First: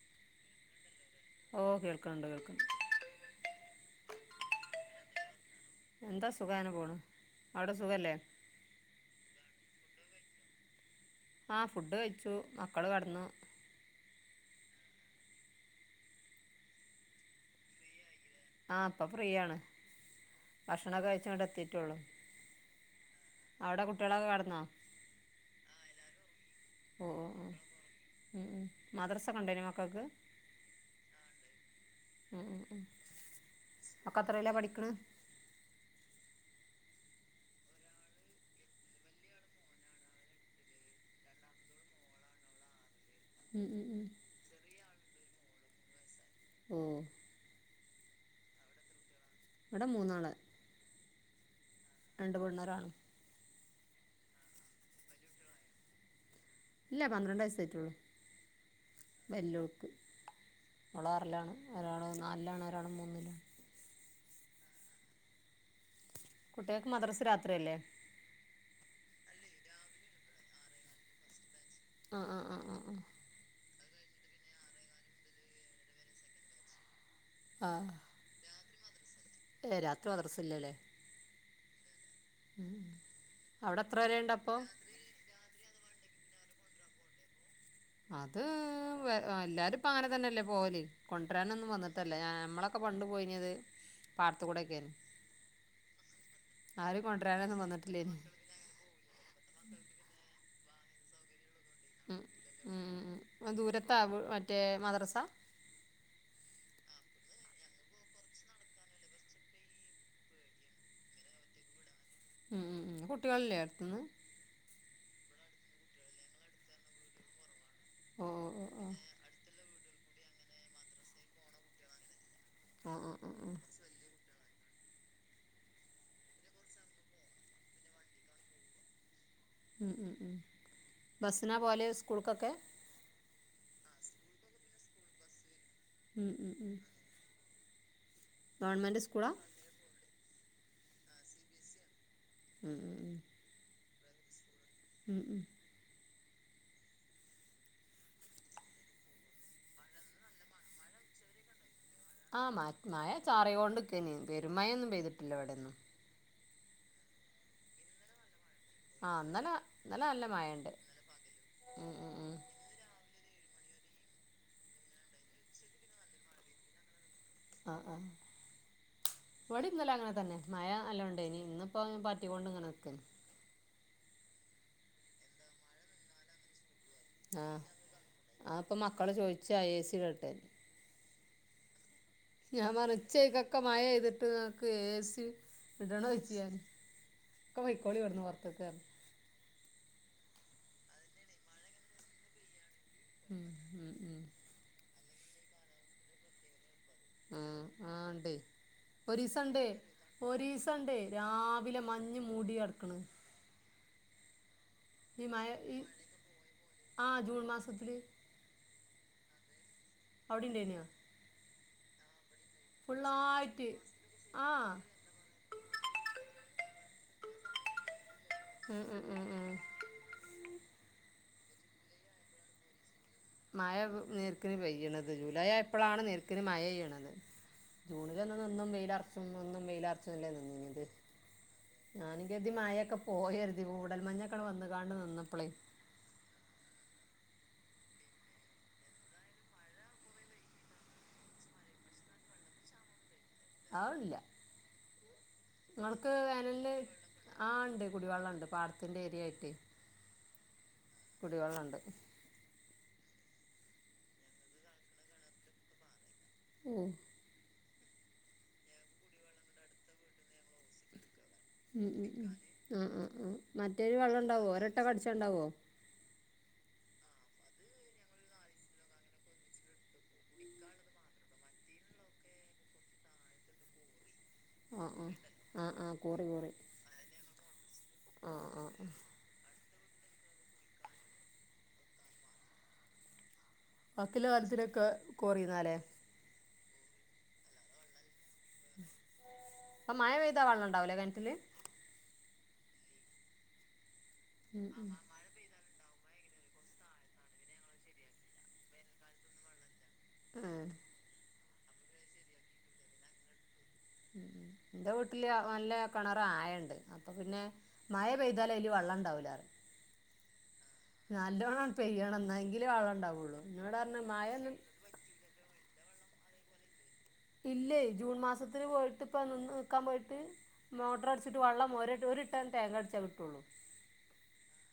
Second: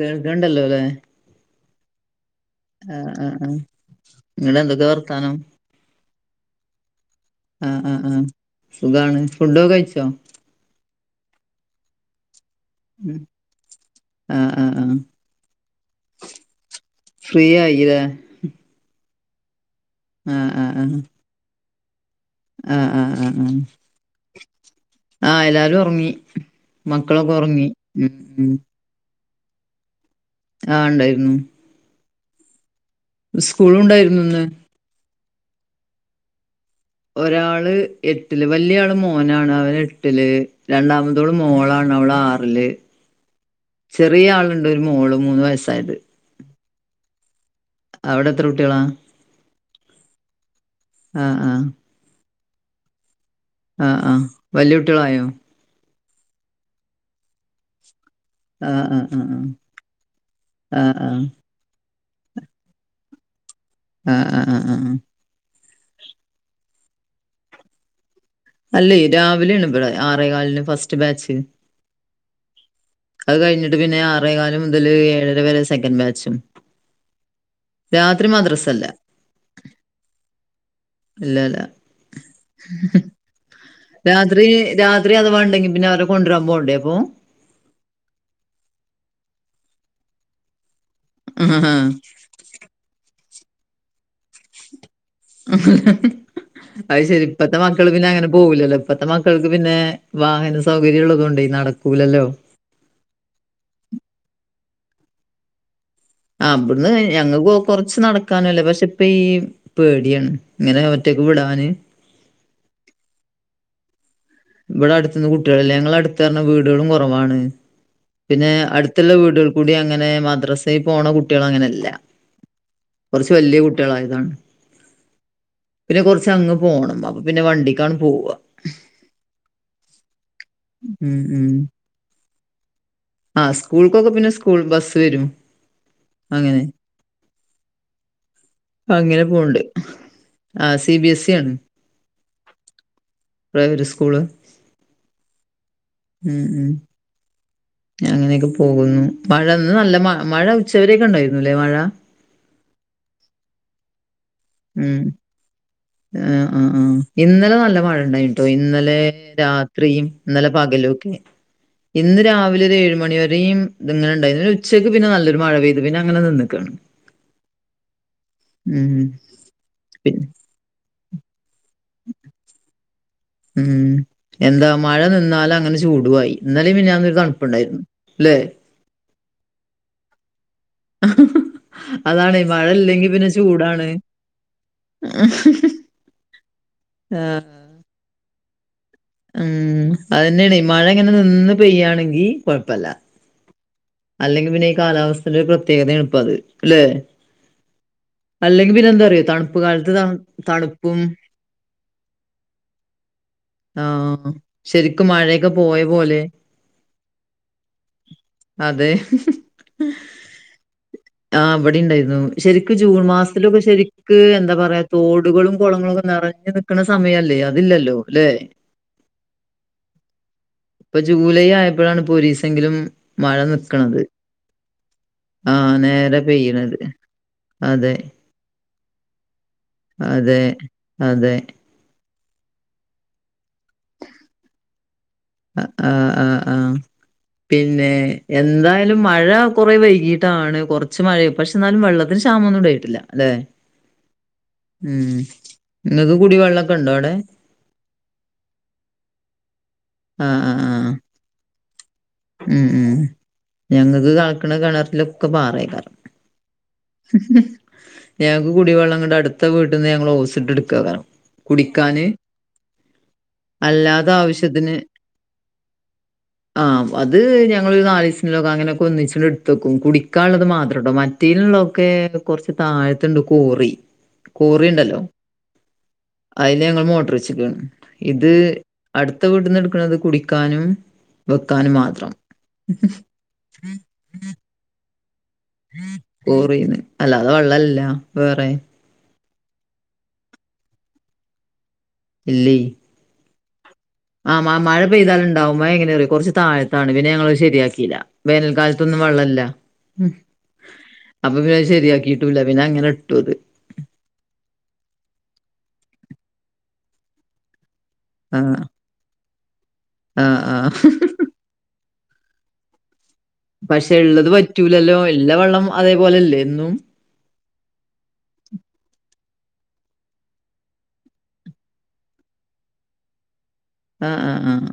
കേൾക്ക്ണ്ടല്ലോ ലെ? ഓഹ് കേൾക്ക്ണ്ട് കേൾക്ക്ണ്ട് ആഹ് ആഹ് ആഹ്. ഇന്നെട്ട് എന്തൊക്കെ വർത്താനം? എന്താ സുഖം അങ്ങനെ പോണു. ആ അയുടെ ആ സുഖം ആ അല്ലെ? സുഖാണ്. ഫുഡൊക്കെ കഴിച്ചോ? ആഹ് ഫുഡ് കഴിച്ചു. മക്കെള് കട്ന്നു ആഹ് ആഹ് ആഹ്. ഫ്രീ ആയിലെ? ആഹ് ഇപ്പ ഫ്രീയാണ്. ആ ഭക്ഷണൊക്കെ കഴിച്ച് ഇങ്ങെട്ട് എത്തിട്ടൊള്ളു. ആഹ് ആഹ് ആഹ് ആഹ് ആഹ് എല്ലാരും ഒറങ്ങി. മക്കളൊക്കെ ഒറങ്ങി. ഉം ഉം മദെർസൊക്കെ ഇണ്ടായിനോ മക്കെക്ക്? ആഹ് ഇണ്ടായിരുന്നു. ഉം ഉം സ്കൂളും ഒക്കെ ഉണ്ടായിരുന്നു ഇന്ന് എത്രെലാ പഠിക്ക്ണ്? ഒരാൾ എട്ട്ൽ വല്ല്യ ആൾ മോനാണ് അവെന് എട്ട്ൽ രണ്ടാമ ത്തോൾ മോളാണ് അവൾ ആറ്ൽ. ഉം ഉം ഉം ചെറിയ ആൾ ഇണ്ട്. ഒര് മോൾ മൂന്ന് വെയസ്സായെത്. ഓഹ് അവ്ടെ എത്ര കുട്ടിയാളാ? ഇവെടെ മൂന്നാൾ. ആഹ് ആഹ് രണ്ട് പെണ്ണും ഒര് ആണും. ആഹ് ആഹ് വല്ല്യ കുട്ടിയാൾ ആയോ? ഇല്ല പന്ത്രെണ്ട് വയസ്സ് ആയിട്ടൊള്ളു ആ ആ ആ വല്ല്യോക്ക് ആ ഓൾ ആ ആ ആർലാണ്. ഒരാൾ നാൽലാണ് ഒരാൾ മൂന്ന്ലും. ആഹ് ആഹ് ആഹ് ആഹ് ആഹ് കുട്ടിയാക്ക് മദെർസ് രാത്രി അല്ലെ? അല്ലെയ് രാവിലെയാണ് ഇവെടെ. ആറെ കാൽന് ഫസ്റ്റ് ബാച്ച്. ആഹ് ആഹ് ആഹ് ആഹ് ആഹ് അഹ് കഴിഞ്ഞ്ട്ട് പിന്നെ ആറെകാൽ മുതെൽ ഏഴര വെരെ സെക്കന്റ് ബാച്ചും. ആഹ് രാത്രി മദ്രസ ഇല്ല ഏഹ് രാത്രി മദെർസ് ഇല്ല ലെ? ഇല്ല ഇല്ല ഉം അയുടെ എത്ര വെരെ ഇണ്ട് അപ്പം? ത്രി അഥവാ ഇണ്ടെങ്കി പിന്നെ അവരെ കൊണ്ട്രാ പോണ്ടെ അപ്പൊ? അത് വെ എല്ലാരും ഇപ്പ അങ്ങനെ തെന്നെ അല്ലെ പോവെൽ? കൊണ്ട്രാനൊന്നും വന്ന്ട്ട് അല്ല ഞാ നമ്മളൊ ക്കെ പണ്ട് പോയിനെത് പാട്ത്ത് കൂടെ ഒക്കെ അല്ലെ? അഹ് ശരി ഇപ്പത്തെ കൊണ്ടുവരാനൊന്നും മക്കെൾ പിന്നെ വന്നിട്ടില്ലേനി അങ്ങനെ പോവുലല്ലോ? ഇപ്പത്തെ മക്കെൾക്ക് പിന്നെ വാഹന സൗകര്യം ഇള്ളതോണ്ടെയ് ഉം നടക്കൂലല്ലോ? ഉം ഉം ഉം ദൂരത്താവും മറ്റെ മദ്റെസാ? ആഹ് ഇബെട്ന്ന് ഞങ്ങെക്കു കൊറ്ച്ച് നട്ക്കാനും അല്ല പക്ഷെ ഇപ്പ ഈ പേടിയാണ് ഇങ്ങനെ ഒറ്റെയ്ക്ക് വിടാന് ഉം ഉം ഉം കുട്ടിയാൾ ഇല്ലെ അട്ത്ത്ന്ന്? ഇ ബെടെ അട്ത്ത്ന്ന് കുട്ടിയാൾ ഇല്ല. ഞങ്ങളെ അട്ത്ത് പർണാ വീടാളും കൊറവാണ്. ഓ പിന്നെ ഓ ഓ അട്ത്ത്ള്ള വീട് ആൾ കൂടി അങ്ങനെ മദ്രാസെ പോണ കുട്ടിയാൾ അങ്ങനെ ഇല്ല ഓ ഓ ഓ കൊർച്ച് ഓ വെല്ല്യ കുട്ടിയാൾ ആയതാണ് പിന്നെ കൊർച്ച് അങ്ങ് പോണം. അപ്പ പിന്നെ വണ്ടിക്കാണ് പോവാ. ഉം ഉം ഉം ഉം ബസ്സ്നാ പോവെൽ സ്കൂൾക്കൊക്കെ ആഹ് സ്കൂൾക്കൊക്കെ പിന്നെ സ്കൂൾ ബസ്സ് വെരും. ഉം ഉം ഉം ഗവൺമെൻറ് അങ്ങനെ സ്കൂളാ പോവ്ണ്ട് ആഹ് സി ബി എസ് സി ആണ് മ്മ്മ്മ് [unintelligible] പ്രൈവറ്റ് സ്കൂൾ ഉം ഉം.. [unintelligible] ഉം ഉം.. [unintelligible] അങ്ങനെയൊക്കെ പോകുന്നു മഴഇന്ന് നല്ല മ മഴ ഉച്ചവരൊക്കെ ഉണ്ടായിരുന്നു അല്ലേ മഴ ആഹ് മ മഴ ചാറി കൊണ്ടുക്കാനായിന് പെരുമായൊന്നും പെയ്തിട്ടില്ല ഇവിടെ ഇന്നു എ ആഹ് ആഹ് ഇന്നലെ നല്ല മഴ ഇണ്ടായിന് [unintelligible] ഇന്നലെ ആ ഇന്നലെ രാത്രിയും നല്ല ഇന്നലെ മഴണ്ട് പകലും [unintelligible] ഉം ഉം ഇന്ന് ഉം രാവിലെ ഒരു ഏഴ് മണി വരെയുംഇത് ഇങ്ങനെണ്ടായി ഒരു ഇന്ന് രാവിലെ എഴുമണിവരെയും ഇത് അങ്ങനെ ഇണ്ടായിന് ഉച്ചയ്ക്ക് പിന്നെ നല്ലൊരു മഴ പെയ്തു പിന്നെ അങ്ങനെ നിന്ന് ക്കാണ് ആഹ് ആഹ് ഉം. ഇവിടെയും ഇന്നലെ അങ്ങനെ പിന്നെ തന്നെ മഴ നല്ലോണം ഇണ്ടായിനി ഇന്ന്പ്പൊ പാറ്റികൊണ്ട് ഇങ്ങനെ നിക്ക്ണ് ഉം എന്താ മഴ നിന്നാല് അങ്ങനെ ചൂടുവായി ഇന്നലിം മിനിഞാന്നും ആ ആ ഇപ്പ മക്കള് ചോയിച്ച ഐ സി ഇടട്ടെ ഹ ഹ ഹ... ഞാൻ പർഞ് ഇച്ചെക്കൊക്ക മഴ പെയ്ത്ട്ട് ഇങ്ങക്ക് എ സി ഇടണോ ചോയ്ച്ച ആഹ്. ഒക്ക പൊയ്ക്കോളി വട്ന്ന് പൊർത്ത്ക്ക് പർഞ് ഉം അതന്നെണെ മഴ ഇങ്ങനെ നിന്ന് പെയ്യാണെങ്കി കൊഴപ്പല്ല ഉം ഉം ഉം അല്ലെങ്കി പിന്നെ ഈ കാലാവസ്ഥടെ ഒരു പ്രത്യേകതയാണ് ഇപ്പ അത് ല്ലെ ഉം ആ ഇണ്ട് തണുപ്പ് ഒരീസണ്ട് കാലത്ത് ത തണുപ്പും ഒരീസണ്ടേ രാവിലെ മഞ്ഞ് മൂടി കട്ക്ക്ണ് ആ ശരിക്കും ഈ മയെക്ക മഴ ഈ പോയ പോലെ. ആ ജൂൺ മാസത്തില് അതെ അവിടെ ഇണ്ടേനോ ആ ഇവടിം ഇണ്ടായിരുന്നു ശരിക്ക് ജൂൺ മാസ്ത്തിലൊക്ക ഫുള്ളായിട്ട് ശരിക്ക് ആ എന്താ പറയാ തോടുകളും കൊളങ്ങളൊക്ക നറഞ്ഞ് നിക്ക്ണ സമയല്ലേ അതില്ലല്ലോ ല്ലെ ഉം ഉം ഉം ഉം. ഇപ്പൊ ജൂലൈ ആയപ്പഴാണ് ഇപ്പൊ ഒരീസങ്കിലും മഴ നിക്ക്ണത് നേർക്കിന് പെയ്യണത് ജൂലൈ ആ ആയപ്പോഴാണ് നേരെ നേർക്കിന് പെയ്യ്ണത് അതെ വന്നും വെയിലർച്ചും വന്നും വെയിലർച്ചും ല്ലെ അതെ നിന്നീനിയത് അതെ ഞാനും കര്തി മഴ ഒക്ക പോയര്തി മൂടൽ മഞ് ഒക്ക അങ്ങട്ട് വന്ന്കാണ്ട് നിന്നപ്പളെ ആ ആ ആ പിന്നെ എന്തായാലും മഴ കോറെ വൈകീട്ടാണ് കൊർച്ച് മഴ പക്ഷെ ന്നാലും വെള്ളത്തിന് ക്ഷാമൊന്നും ഇണ്ടായിട്ടില്ല ലെ അതില്ല ഉം നിങ്ങൾക്ക് ഇങ്ങക്ക് വേനലിന് കുടിവെള്ളക്ക ഇണ്ടോ അവ്ടെ ആ ഇണ്ട് കുടിവെള്ള ഇണ്ട് പാട്ത്തിന്റെ ഏരിയ ആയിട്ട് ആ ആ ആ കുടി വെള്ളണ്ട് ഉം ഉം ഞങ്ങക്ക് കൾക്ക്ണ കെണർലൊക്ക പാറേയ്ക്കാരം ഉം ഞങ്ങക്ക് കുടി വെള്ളം ന്നട്ട് അടുത്ത വീട്ട്ന്ന് ഞങ്ങള് ഓസ് ഇട്ട് എട്ക്കാരാണ് ഉം ഉം ഉം ആ ആ ആ മറ്റേല് അല്ലാതെ വള്ളം ഇണ്ടാവോ ആവശ്യത്തിന് ഒരട്ടക്ക അട്ച്ചാൻ ഇണ്ടാവോ ആ അത്‌ ഞങ്ങള് ഒരു നാലീസ്ത്തിനോക്ക അങ്ങനോക്ക ഒന്ന്ചാണ്ട് ഇട്ത്തക്കും കുടി ക്കാള്ളത് മാത്രം ട്ടോ മറ്റേല്ള്ളൊക്കെ കൊർച്ച് തായ്ത്ത്ണ്ട് കോറി ആഹ് കോറിണ്ടല്ലോ ആഹ് ആഹ് ആഹ് കോറി കോറി അയില് ഞങ്ങള് മോട്ടർ വെച്ച്ക്കാണ് ഇത് ആഹ് ആഹ് ആഹ് അട് ത്ത വീട്ട്ന്ന് ഇട്ക്ക്ണത് കുടിക്കാനും ക്കാനും മാത്രം ബാക്കിള്ള കാര്യത്തിനൊക്ക കൊറിന്നാ ലെ കൊറീന്ന് അല്ലാത വെള്ളല്ല വേറെ പ്പം മഴ പെയ്താ വെള്ളം ഉണ്ടാവു ല്ലേ? കിണറ്റില്. ഇല്ലേ ആമ മഴ ഉം പെയ്താലുണ്ടാവും [unintelligible] എങ്ങനെ അറിയോ കൊറച്ച് താഴത്താണ് പിന്നെ ഞങ്ങള് അത് ശരിയാക്കിയില്ല വേനൽക്കാലത്തൊന്നും വെള്ളല്ല ഉം ഉം അപ്പൊ, പിന്നെ അത് ശരിയാക്കിട്ടുല്ല. പിന്നെ, അങ്ങനെ ഇട്ടു അത്. എന്റെ വീട്ടില് നല്ല കിണറ് ആയം ണ്ട്. അപ്പൊ, പിന്നെ. മഴ പെയ്താല് ആഹ്. അതില് വെള്ളം ഉണ്ടാവൂല പറയും. ആഹ് ആഹ്. നല്ലോണം പെയ്യണം എന്നങ്കിലെ വെള്ളണ്ടാവൊള്ളൂ പക്ഷെ ഇള്ളത് വറ്റൂലല്ലോ? ഇള്ള വെള്ളം അതേപോലെല്ലേ എന്നും? ഇല്ലേ ജൂൺ മാസത്തിന് പോയിട്ട് ഇപ്പ നിന്ന് നിക്കാൻ പോയിട്ട്- മോട്ടർ അടിച്ചിട്ട് വെള്ളം ഒരേ ഒരുട്ടൺ തെങ്ങ അടിച്ചാൽ കിട്ടുയുള്ളൂ ആഹ് ആഹ് ആഹ്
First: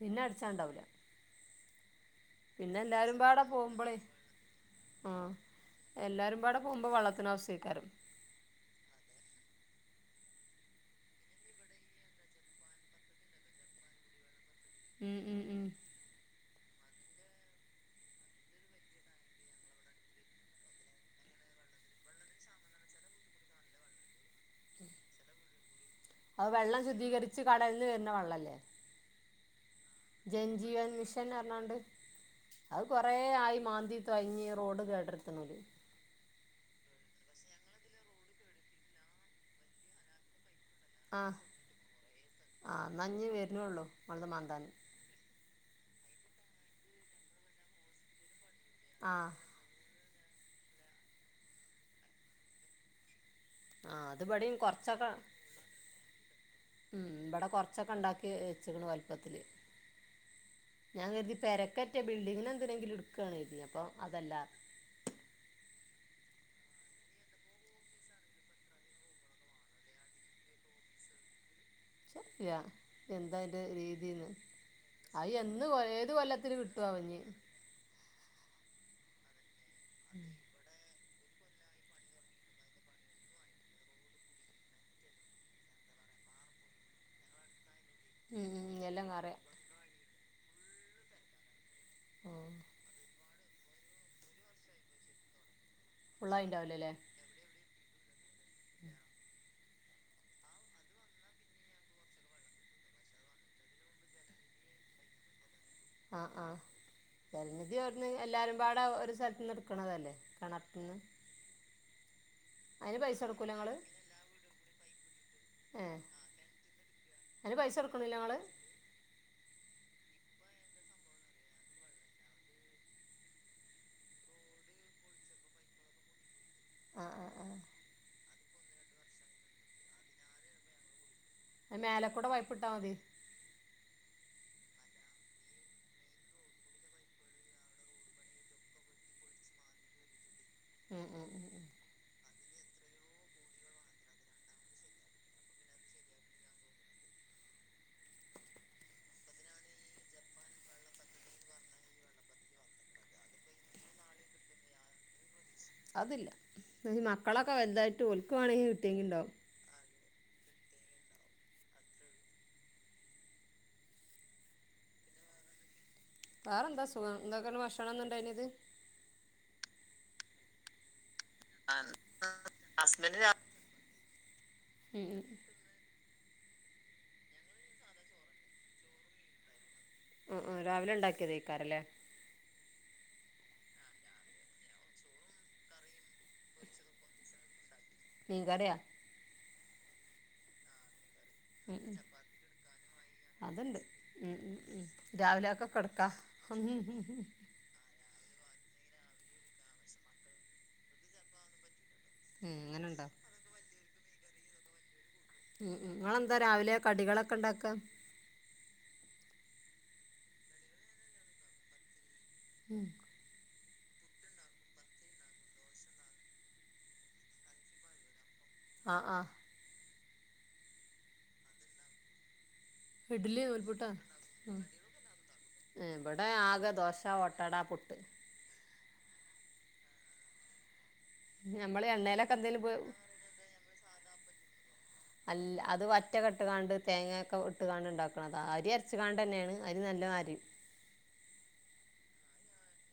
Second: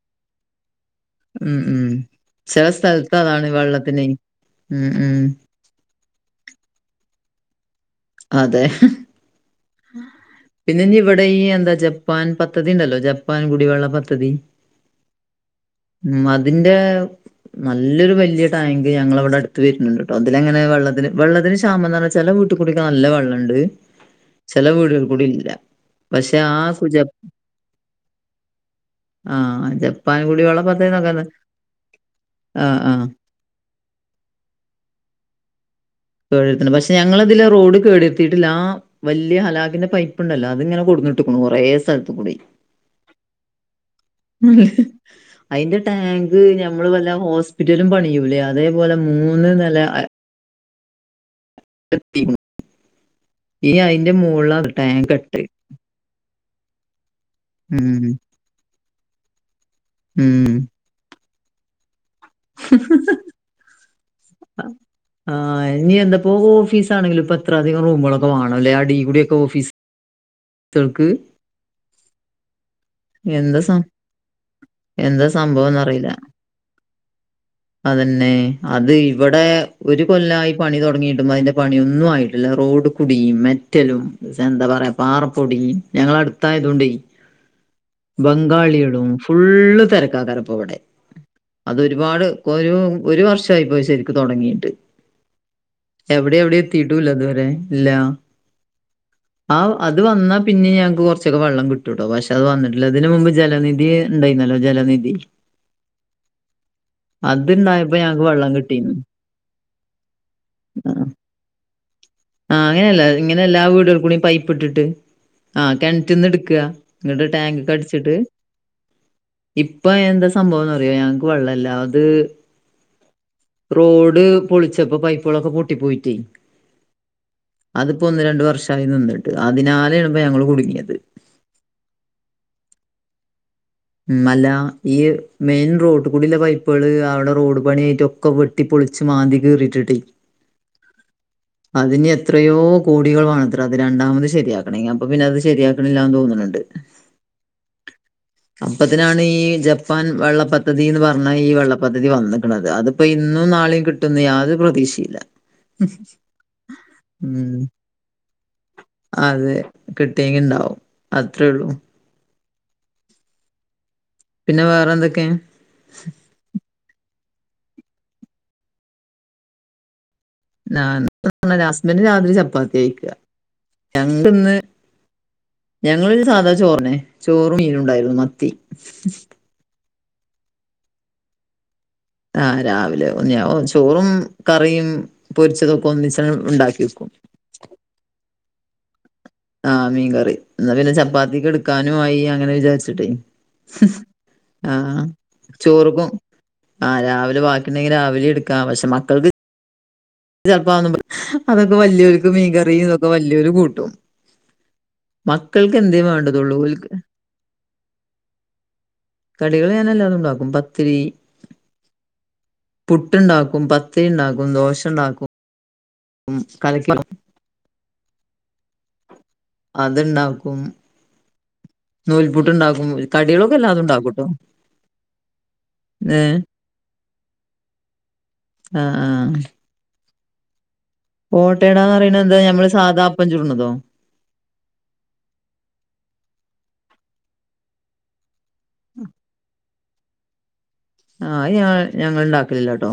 പിന്നെ, അടിച്ചാണ്ടാവു ല്ല. ഉം ഉം. ചെല പിന്നെ എല്ലാരും സ്ഥലത്ത് പാട അതാണ് പോകുമ്പളേ വെള്ളത്തിനെ. ഉം ഉം. ആഹ് എല്ലാരും പാടെ പോകുമ്പോ, വെള്ളത്തിന് അവശ്യ മായിരിക്കും. അതെ പിന്നെ ഇഞ്ഞ് ഇവിടെ ഈ എന്താ ജപ്പാൻ പദ്ധതി ഇണ്ടല്ലോ ജപ്പാൻ കുടിവെള്ള പദ്ധതി ഉം ഉം ഉം ഉം അതിന്റെ നല്ലൊരു വെല്യ ടാങ്ക് ഞങ്ങളെവിടെ അടുത്ത് വെരുന്നുണ്ട്ട്ടോ ഇതിലങ്ങനെ വെള്ളത്തിന് വെള്ളത്തിന് ക്ഷാമം പറഞ്ഞാ ചെല വീട്ട് കുടിക് നല്ല വള്ളം ഉണ്ട്. ചെല വീടുകൾ കൂടി ഇല്ല പക്ഷെ അത് ആ വെള്ളം സുജം ശുദ്ധീകരിച്ച് കടലിന്ന് വരുന്ന ആഹ്, ജ ജൻ ജീവൻ മിഷൻ എന്ന് പറഞ്ഞാണ്ട് ആഹ് അത് ആഹ്. കൊറേ ആയി മാന്തി തൊയ ഞ്ഞ് റോഡ് കേട്ര്ത്ത്ണത്. തൊഴിത്തണ്ട് പക്ഷെ, ഞങ്ങള്. ത് ല്ലെ റോഡ് കേട് വര്ത്തീട്ടില്ല ആ വല്യ ഹലാക്കിന്റെ പൈപ്പ്ണ്ടല്ലോ അത്ങ്ങനെ കൊട് എന്നിട്ട് ആഹ് കൊറേ സ്ഥലത്ത് കൂടി ആഹ് എന്നാ ഇഞ്ഞ് വരുന്നൊള്ളൂ ഓളത് മാന്താന് അയ്ന്റെ ടാങ്ക് ഞമ്മള് വല്ല ഹോസ്പിറ്റലും പണിയൂലേ അതേപോലെ ആഹ് മൂന്ന് നെല എ എത്തീക്കണു ആഹ് അത് ഇബടിം മുകളിലാണ് കൊറച്ചൊക്ക ടാങ്ക് കെട്ട് ഉം ഇബടെ കൊറച്ചൊക്കെ ഉം ഇണ്ടാക്കി വച്ചക്കണു വലുപ്പത്തില് ഉം ഞാൻ കര്തി പെരക്കെറ്റ ബിൽഡിങ്ങ് എന്തിനെങ്കിലും ഇട്ക്കാണ്ന്ന് കരുതീനി, അപ്പം അതല്ലാ. ആഹ് ഇനി എന്തപ്പോ ഓഫീസ് ആണെങ്കിലും ഇപ്പോ എത്ര അധികം റൂമുകളൊക്കെ വേണം അല്ലെ അടീകൂടി ഒക്കെ ഓഫീസ് തൾക്ക് ച [unintelligible] പ്പ്യാ എന്താ ഇത് രീതില് എന്താ അത് യെന്ന് സംഭവം എന്നറിയില്ല ഏത് കൊല്ലത്തിന് കിട്ടോ ആവം ഞ്. അതന്നെ അത് ഇവടെ ഒരു കൊല്ലായി പണി തൊടങ്ങീട്ടും അയ്ന്റെ പണിയൊന്നും ആയിട്ടില്ല റോഡ് കുടി മെറ്റലും സ് എന്താ പറയാ പാറ പൊടി ഞങ്ങള് അടുത്തായതു കൊണ്ടേ ഉം ഉം എല്ലാം ബംഗാളികളും കറിയാ ഫുള്ള് തെരക്ക് ക്കാക്കാര ഇപ്പോ വടെ. അതൊരുപാട് ഉം കൊരു ഒരു വർഷായി ഇപ്പത് ശരി ക്ക് തൊടങ്ങീട്ട്. എവിടി എവിടി ഫുള്ളായിണ്ടാവൂലല്ലേ എത്തീട്ടൂല്ല ഇതുവരെ. ഇല്ല. [inaudible] ആ അ ഇത് വന്നാ പിന്നീ ഞങ്ങക്ക് കൊറച്ചൊക്കെ വെള്ളം കിട്ടൂട്ടോ പക്ഷെ അത് വന്നിട്ടില്ലാ ഇതിന് മുമ്പ് ജലനിധി ഇണ്ടായിന്നല്ലോ ജലനിധി ആഹ് ആഹ് ജലനിധി അതുണ്ടായപ്പോ ഇവടന്ന് ഞങ്ങക്ക് വെള്ളം എല്ലാരുംപാടെ കിട്ടീന്ന് ഒരു സ്ഥലത്ത് എടുക്കണതല്ലേ [unintelligible] ആഹ് അതിന് അങ്ങനെയല്ല പൈസ ഇങ്ങനെ കൊടുക്കൂല എല്ലാ ഇങ്ങള് വീടുകളിൽ കൂടി പൈപ്പ് ഇട്ടിട്ട് ആ ഏഹ് കെണറ്റിന്ന് എടുക്കുക എന്നിട്ട് അതിന് ടാങ്ക്ക്ക് പൈസ കൊടുക്കണില്ല അടിച്ചിട്ട് ഇങ്ങള് ഇപ്പ എന്താ സംഭവംന്നറിയോ ഞങ്ങക്ക് വെള്ളല്ല അത് റോഡ് പൊളിച്ചപ്പോ പൈപ്പേളൊക്കെ പൊട്ടി പോയിട്ടേ ആഹ് ആഹ് അതിപ്പോ ഒന്ന് രണ്ട് വർഷായി നിന്നിട്ട് അതിനാലെയാണ് ഇപ്പോ ഞങ്ങള് കുടുങ്ങിയത് മേലക്കൂടെ പൈപ്പിട്ട മതി മല്ല ഈ മെയിൻ റോട്ടിക്കൂടെള്ള പൈപ്പേള് അവടെ റോഡ് പണിയായിട്ട് ക്ക വെട്ടി പൊളിച്ച് മാന്തി കീറിട്ട്ട്ടേ ഉം ഉം ഉം ഉം അതിന് എത്രയോ കോടികൾ വേണത്രേ അത് രണ്ടാമത് ശരിയാക്കണെങ്കി അപ്പൊ പിന്നെ അത് ശരിയാക്കണില്ലാന്ന് തോന്നണ്ട് അപ്പത്തിനാണ് ഈ ജപ്പാൻ വെള്ള പദ്ധതിന്ന് പറഞ്ഞാ ഈ വെള്ള പദ്ധതി വന്നിക്കണത് അതിപ്പോ ഇന്നും നാളെയും കിട്ടുന്നു യാതൊരു പ്രതീഷയില്ല അതില്ല ഈ മക്കളൊക്കെ വലുതായിട്ട് ഓൽക്കുവാണെങ്കിൽ കിട്ടിയെങ്കി ഇണ്ടാവും അതെ കിട്ടിയെങ്കി ഇണ്ടാവും അത്രേ ഒള്ളൂ പിന്നെ വേറെ എന്തൊക്കെ വേറെ എന്താ സുഖം എന്തൊക്കേ ഭക്ഷണംന്നുണ്ടായത് ന്റെ ഹസ്ബന്റ് രാത്രി ചപ്പാത്തി കഴിക്ക ഹസ്ബൻഡ് രാ ഞങ്ങക്കിന്ന് ഉം ഞങ്ങള് സാധാ ചോറന്നേ ചോറും മീനുണ്ടായിരുന്നു മത്തി ആ ആ രാവിലെ ഇണ്ടാക്കിയതക്കാരം ലേ ആ രാവിലെ ചോറും കറിയും പൊരിച്ചതൊക്കെ ഒന്നിച്ചങ്ങ് ഇണ്ടാക്കി വെക്കും മീൻകറിയ ആ മീൻ കറി എന്ന പിന്നെ ചപ്പാത്തിക്ക് എടുക്കാനും ആയി അങ്ങനെ വിചാരിച്ചിട്ടേ അതിണ്ട് ഉം ഉം ഉം ആഹ് രാവിലൊക്കെ എടുക്കാ പിന്നെ രാവിലെ എടുക്കാ പക്ഷെ മക്കൾക്ക് ചെപ്പ അതൊക്കെ വല്യോർക്ക് മീൻ ഏ കറിയും അങ്ങനെണ്ടോ ഇതൊക്കെ വല്യോര് കൂട്ടും ഉം മക്കൾക്ക് ഉം എന്തേയും നിങ്ങളെന്താ വേണ്ടതുള്ളു രാവിലെ ഓൽക്ക് കടികളൊക്കെ ഉണ്ടാക്കുക കടികള് ഞാൻ എല്ലാതും ഉണ്ടാക്കും പത്തിരി പു ട്ട്ണ്ടാക്കും പത്തിരി ഉണ്ടാക്കും ദോശ ഉണ്ടാക്കും കലക്കി ആഹ് ആഹ് അത്ണ്ടാക്കും നൂൽപുട്ടുണ്ടാക്കും ഇഡലി കടികളൊക്കെ എല്ലാതും നൂൽപുട്ടാ ഉണ്ടാക്കുംട്ടോ ഉം ഏ ഇവടെ ആകെ ദോശ ഓട്ടട പുട്ട് ആഹ് ആഹ് ഓട്ടടാന്ന് ഞമ്മൾ പറയണത് എണ്ണയിലൊക്കെ എന്താ എന്തേലും നമ്മള് പോ സാദാപ്പം ചുടണതോ അല്ല അത് വറ്റൊക്കെ ഇട്ട്കാണ്ട് തേങ്ങൊക്കെ ഇട്ട്കാണ്ട് ഇണ്ടാക്കും അരി അരച്ചുകാണ്ടെന്നെയാണ് അരി നല്ല അരി ആ അത് ഞ ഞങ്ങൾ ഇണ്ടാക്കലില്ലാട്ടോ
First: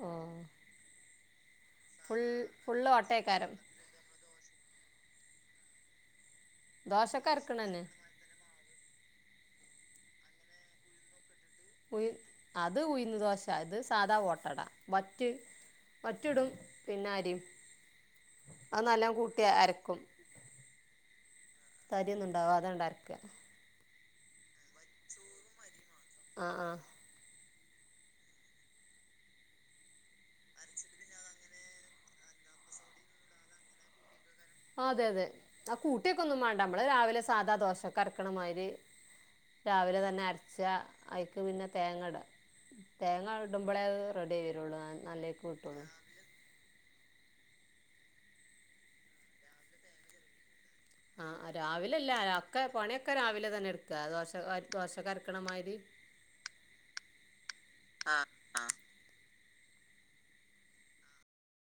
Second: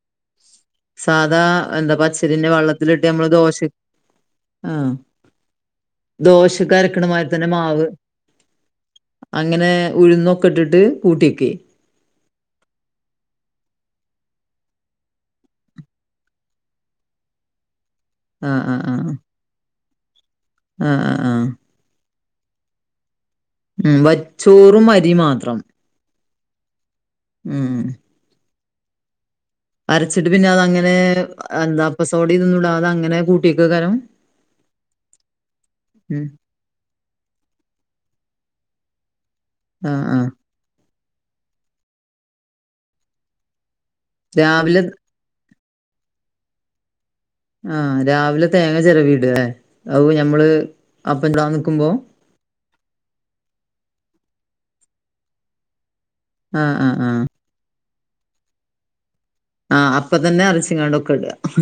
ഓ സാധാ എന്താ പച്ചരിയെന്നെ ഫുള്ള് വെള്ളത്തിലിട്ട് നമ്മള് ഓട്ടേക്കാരം ദോശ ആ ദോശക്ക് ദോശൊക്കെ അരക്കണമാരിതന്നെ അരക്കണന്നെ മാവ് അങ്ങനെ ഉഴുന്നൊക്കെ ഇട്ടിട്ട് കൂട്ടിയെക്കെ ഉ അത് ഉയിന്ന് ദോശ ഇത് സാധാ ഓട്ടടാ മറ്റ് പറ്റിടും പിന്നരിയും ആഹ് അത് ആഹ് നല്ലോം ആഹ് കൂട്ടി അരക്കും ആഹ് ആഹ് തരിയൊന്നുണ്ടാവാതെ അതരക്കുക ഉം വച്ചോറും അരീം മാത്രം ആഹ് ആഹ് ഉം അരച്ചിട്ട് പിന്നെ അതങ്ങനെ എന്താ അപ്പസോടിയം ഇതൊന്നും ഇടാതെ അങ്ങനെ കുട്ടിവെക്കക്കാരം ആഹ് അതെ അതെ അത് കൂട്ടിയൊക്കെ ഒന്നും വേണ്ട നമ്മള് രാവിലെ സാദാ ദോശക്ക് അരക്കണമാതിരി രാവിലെ ആഹ് തന്നെ ആഹ് അരച്ചാ അയ്ക്ക് പിന്നെ തേങ്ങാട തേങ്ങ ഇടുമ്പോളേ അത് രാവിലെ [unintelligible] നല്ലെൽക്ക് കുട്ടൊള്ളു ആഹ് രാവിലെ തേങ്ങ ചെറവിടഏ ഞമ്മള് അപ്പം ആഹ് ചുടാൻ നിക്കുമ്പോ രാവിലല്ല ഒക്കെ പണിയൊക്കെ രാവിലെ തന്നെ എടുക്കാ ദോശ ദോശക്കരക്കണമാതിരി ആഹ് ആഹ് ആഹ് ആഹ് ആഹ് അപ്പൊത്തന്നെ അരച്ചിങ്ങാണ്ടൊക്കെ ഇടാം